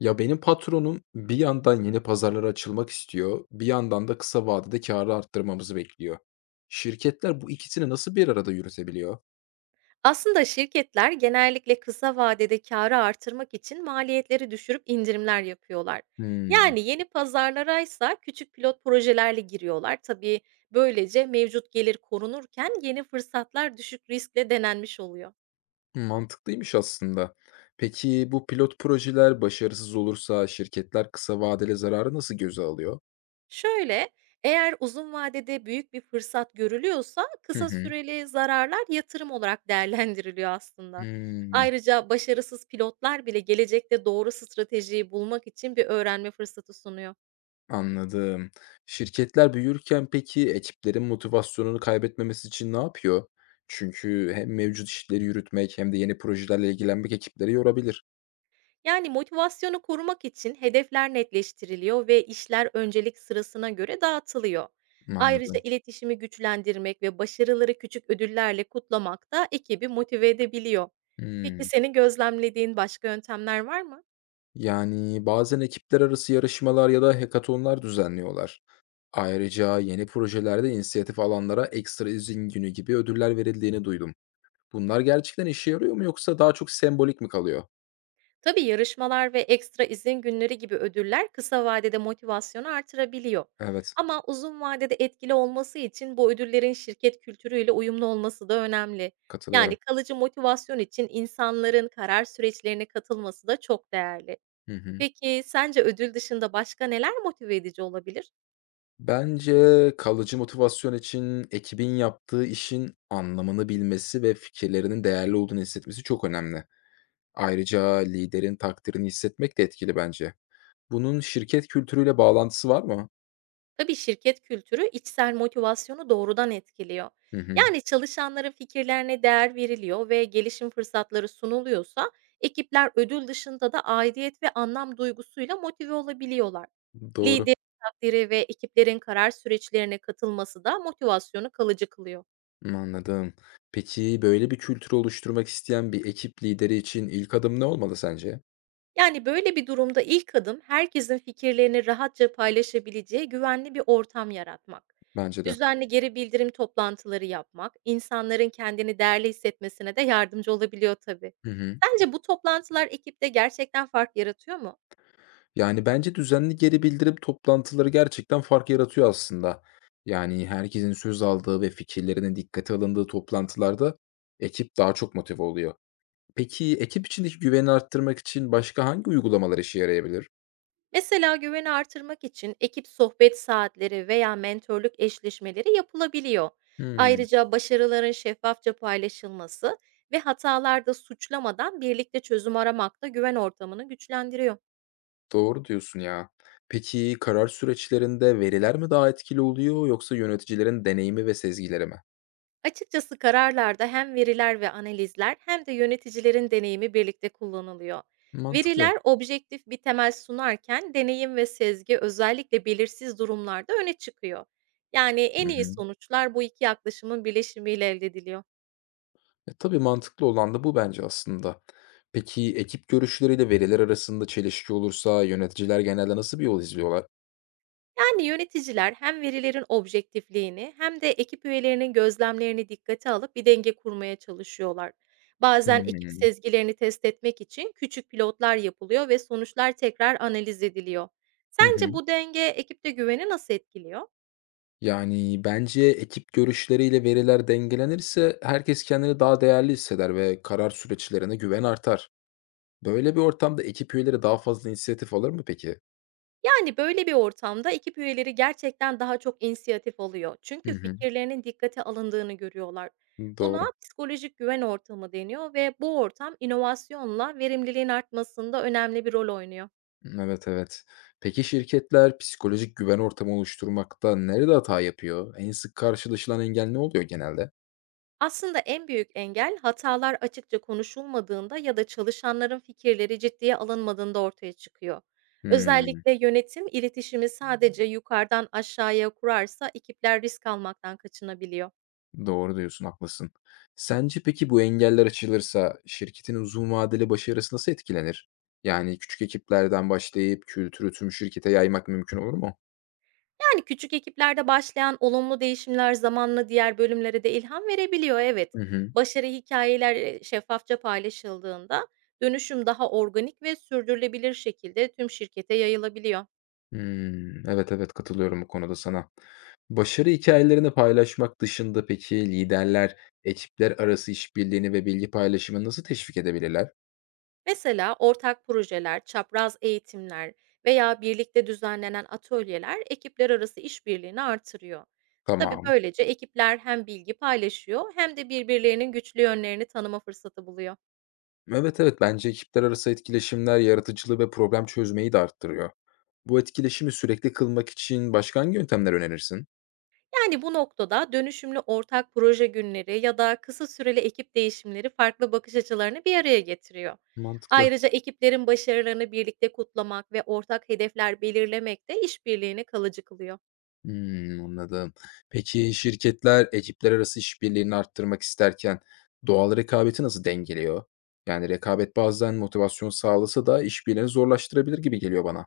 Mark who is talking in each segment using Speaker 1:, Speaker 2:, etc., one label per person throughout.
Speaker 1: Ya, benim patronum bir yandan yeni pazarlara açılmak istiyor, bir yandan da kısa vadede kârı arttırmamızı bekliyor. Şirketler bu ikisini nasıl bir arada yürütebiliyor?
Speaker 2: Aslında şirketler genellikle kısa vadede kârı artırmak için maliyetleri düşürüp indirimler yapıyorlar.
Speaker 1: Hımm,
Speaker 2: Yani yeni pazarlara ise küçük pilot projelerle giriyorlar. Tabii böylece mevcut gelir korunurken yeni fırsatlar düşük riskle denenmiş oluyor.
Speaker 1: mantıklıymış aslında. Peki bu pilot projeler başarısız olursa şirketler kısa vadeli zararı nasıl göze alıyor?
Speaker 2: Şöyle, eğer uzun vadede büyük bir fırsat görülüyorsa
Speaker 1: Hı
Speaker 2: kısa
Speaker 1: hı.
Speaker 2: süreli zararlar yatırım olarak değerlendiriliyor aslında.
Speaker 1: Hımm,
Speaker 2: Ayrıca başarısız pilotlar bile gelecekte doğru stratejiyi bulmak için bir öğrenme fırsatı sunuyor.
Speaker 1: anladım. Şirketler büyürken peki ekiplerin motivasyonunu kaybetmemesi için ne yapıyor? Çünkü hem mevcut işleri yürütmek hem de yeni projelerle ilgilenmek ekipleri yorabilir.
Speaker 2: Yani motivasyonu korumak için hedefler netleştiriliyor ve işler öncelik sırasına göre dağıtılıyor. Ayrıca
Speaker 1: Anladım.
Speaker 2: iletişimi güçlendirmek ve başarıları küçük ödüllerle kutlamak da ekibi motive edebiliyor. Peki
Speaker 1: Hımm.
Speaker 2: senin gözlemlediğin başka yöntemler var mı?
Speaker 1: Yani, bazen ekipler arası yarışmalar ya da hekatonlar düzenliyorlar. Ayrıca yeni projelerde inisiyatif alanlara ekstra izin günü gibi ödüller verildiğini duydum. Bunlar gerçekten işe yarıyor mu yoksa daha çok sembolik mi kalıyor?
Speaker 2: Tabii yarışmalar ve ekstra izin günleri gibi ödüller kısa vadede motivasyonu artırabiliyor.
Speaker 1: Evet,
Speaker 2: Ama uzun vadede etkili olması için bu ödüllerin şirket kültürüyle uyumlu olması da önemli. Yani
Speaker 1: katılıyorum.
Speaker 2: kalıcı motivasyon için insanların karar süreçlerine katılması da çok değerli.
Speaker 1: Hı hı.
Speaker 2: Peki sence ödül dışında başka neler motive edici olabilir?
Speaker 1: Bence kalıcı motivasyon için ekibin yaptığı işin anlamını bilmesi ve fikirlerinin değerli olduğunu hissetmesi çok önemli. Ayrıca liderin takdirini hissetmek de etkili bence. Bunun şirket kültürüyle bağlantısı var mı?
Speaker 2: Tabii şirket kültürü içsel motivasyonu doğrudan etkiliyor.
Speaker 1: Hı hı.
Speaker 2: Yani çalışanların fikirlerine değer veriliyor ve gelişim fırsatları sunuluyorsa ekipler ödül dışında da aidiyet ve anlam duygusuyla motive olabiliyorlar.
Speaker 1: Doğru.
Speaker 2: Liderin takdiri ve ekiplerin karar süreçlerine katılması da motivasyonu kalıcı kılıyor.
Speaker 1: Hı, anladım. Peki böyle bir kültürü oluşturmak isteyen bir ekip lideri için ilk adım ne olmalı sence?
Speaker 2: Yani, böyle bir durumda ilk adım herkesin fikirlerini rahatça paylaşabileceği güvenli bir ortam yaratmak.
Speaker 1: Bence de.
Speaker 2: Düzenli geri bildirim toplantıları yapmak, insanların kendini değerli hissetmesine de yardımcı olabiliyor tabii.
Speaker 1: Hı hı.
Speaker 2: Sence bu toplantılar ekipte gerçekten fark yaratıyor mu?
Speaker 1: Yani bence düzenli geri bildirim toplantıları gerçekten fark yaratıyor aslında. Yani herkesin söz aldığı ve fikirlerinin dikkate alındığı toplantılarda ekip daha çok motive oluyor. Peki ekip içindeki güveni arttırmak için başka hangi uygulamalar işe yarayabilir?
Speaker 2: Mesela güveni artırmak için ekip sohbet saatleri veya mentorluk eşleşmeleri yapılabiliyor.
Speaker 1: Hmm.
Speaker 2: Ayrıca başarıların şeffafça paylaşılması ve hatalarda suçlamadan birlikte çözüm aramak da güven ortamını güçlendiriyor.
Speaker 1: Doğru diyorsun ya. Peki karar süreçlerinde veriler mi daha etkili oluyor yoksa yöneticilerin deneyimi ve sezgileri mi?
Speaker 2: Açıkçası kararlarda hem veriler ve analizler hem de yöneticilerin deneyimi birlikte kullanılıyor.
Speaker 1: Mantıklı.
Speaker 2: Veriler objektif bir temel sunarken deneyim ve sezgi özellikle belirsiz durumlarda öne çıkıyor. Yani en
Speaker 1: Hı
Speaker 2: iyi
Speaker 1: hı.
Speaker 2: sonuçlar bu iki yaklaşımın birleşimiyle elde ediliyor.
Speaker 1: Tabii mantıklı olan da bu bence aslında. Peki ekip görüşleriyle veriler arasında çelişki olursa yöneticiler genelde nasıl bir yol izliyorlar?
Speaker 2: Yani, yöneticiler hem verilerin objektifliğini hem de ekip üyelerinin gözlemlerini dikkate alıp bir denge kurmaya çalışıyorlar. Bazen ekip
Speaker 1: Hmm.
Speaker 2: sezgilerini test etmek için küçük pilotlar yapılıyor ve sonuçlar tekrar analiz ediliyor.
Speaker 1: Hı hı.
Speaker 2: Sence bu denge ekipte güveni nasıl etkiliyor?
Speaker 1: Yani bence ekip görüşleriyle veriler dengelenirse herkes kendini daha değerli hisseder ve karar süreçlerine güven artar. Böyle bir ortamda ekip üyeleri daha fazla inisiyatif alır mı peki?
Speaker 2: Yani, böyle bir ortamda ekip üyeleri gerçekten daha çok inisiyatif alıyor.
Speaker 1: Hı
Speaker 2: Çünkü
Speaker 1: hı.
Speaker 2: fikirlerinin dikkate alındığını görüyorlar. Buna
Speaker 1: Doğru.
Speaker 2: psikolojik güven ortamı deniyor ve bu ortam inovasyonla verimliliğin artmasında önemli bir rol oynuyor.
Speaker 1: Evet, evet. Peki şirketler psikolojik güven ortamı oluşturmakta nerede hata yapıyor? En sık karşılaşılan engel ne oluyor genelde?
Speaker 2: Aslında en büyük engel hatalar açıkça konuşulmadığında ya da çalışanların fikirleri ciddiye alınmadığında ortaya çıkıyor.
Speaker 1: Hmm,
Speaker 2: Özellikle yönetim iletişimi sadece yukarıdan aşağıya kurarsa ekipler risk almaktan kaçınabiliyor.
Speaker 1: doğru diyorsun, haklısın. Sence peki bu engeller aşılırsa şirketin uzun vadeli başarısı nasıl etkilenir? Yani küçük ekiplerden başlayıp kültürü tüm şirkete yaymak mümkün olur mu?
Speaker 2: Yani küçük ekiplerde başlayan olumlu değişimler zamanla diğer bölümlere de ilham verebiliyor, evet.
Speaker 1: Hı hı.
Speaker 2: Başarı hikayeler şeffafça paylaşıldığında dönüşüm daha organik ve sürdürülebilir şekilde tüm şirkete yayılabiliyor.
Speaker 1: Hmm, evet, evet, katılıyorum bu konuda sana. Başarı hikayelerini paylaşmak dışında peki liderler ekipler arası işbirliğini ve bilgi paylaşımını nasıl teşvik edebilirler?
Speaker 2: Mesela ortak projeler, çapraz eğitimler veya birlikte düzenlenen atölyeler ekipler arası işbirliğini artırıyor. Tabii
Speaker 1: Tamam.
Speaker 2: böylece ekipler hem bilgi paylaşıyor hem de birbirlerinin güçlü yönlerini tanıma fırsatı buluyor.
Speaker 1: Evet, evet, bence ekipler arası etkileşimler yaratıcılığı ve problem çözmeyi de arttırıyor. Bu etkileşimi sürekli kılmak için başka hangi yöntemler önerirsin?
Speaker 2: Yani bu noktada dönüşümlü ortak proje günleri ya da kısa süreli ekip değişimleri farklı bakış açılarını bir araya getiriyor.
Speaker 1: Mantıklı.
Speaker 2: Ayrıca ekiplerin başarılarını birlikte kutlamak ve ortak hedefler belirlemek de işbirliğini kalıcı kılıyor.
Speaker 1: Hımm, anladım. Peki şirketler ekipler arası işbirliğini arttırmak isterken doğal rekabeti nasıl dengeliyor? Yani rekabet bazen motivasyon sağlasa da işbirliğini zorlaştırabilir gibi geliyor bana.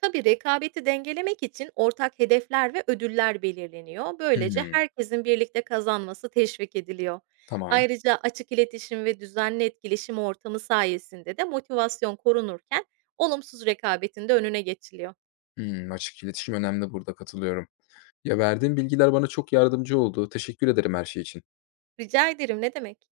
Speaker 2: Tabii rekabeti dengelemek için ortak hedefler ve ödüller belirleniyor. Böylece
Speaker 1: Hımm,
Speaker 2: herkesin birlikte kazanması teşvik ediliyor.
Speaker 1: tamam.
Speaker 2: Ayrıca açık iletişim ve düzenli etkileşim ortamı sayesinde de motivasyon korunurken olumsuz rekabetin de önüne geçiliyor.
Speaker 1: Hımm, açık iletişim önemli burada, katılıyorum. Ya, verdiğin bilgiler bana çok yardımcı oldu. Teşekkür ederim her şey için.
Speaker 2: Rica ederim, ne demek?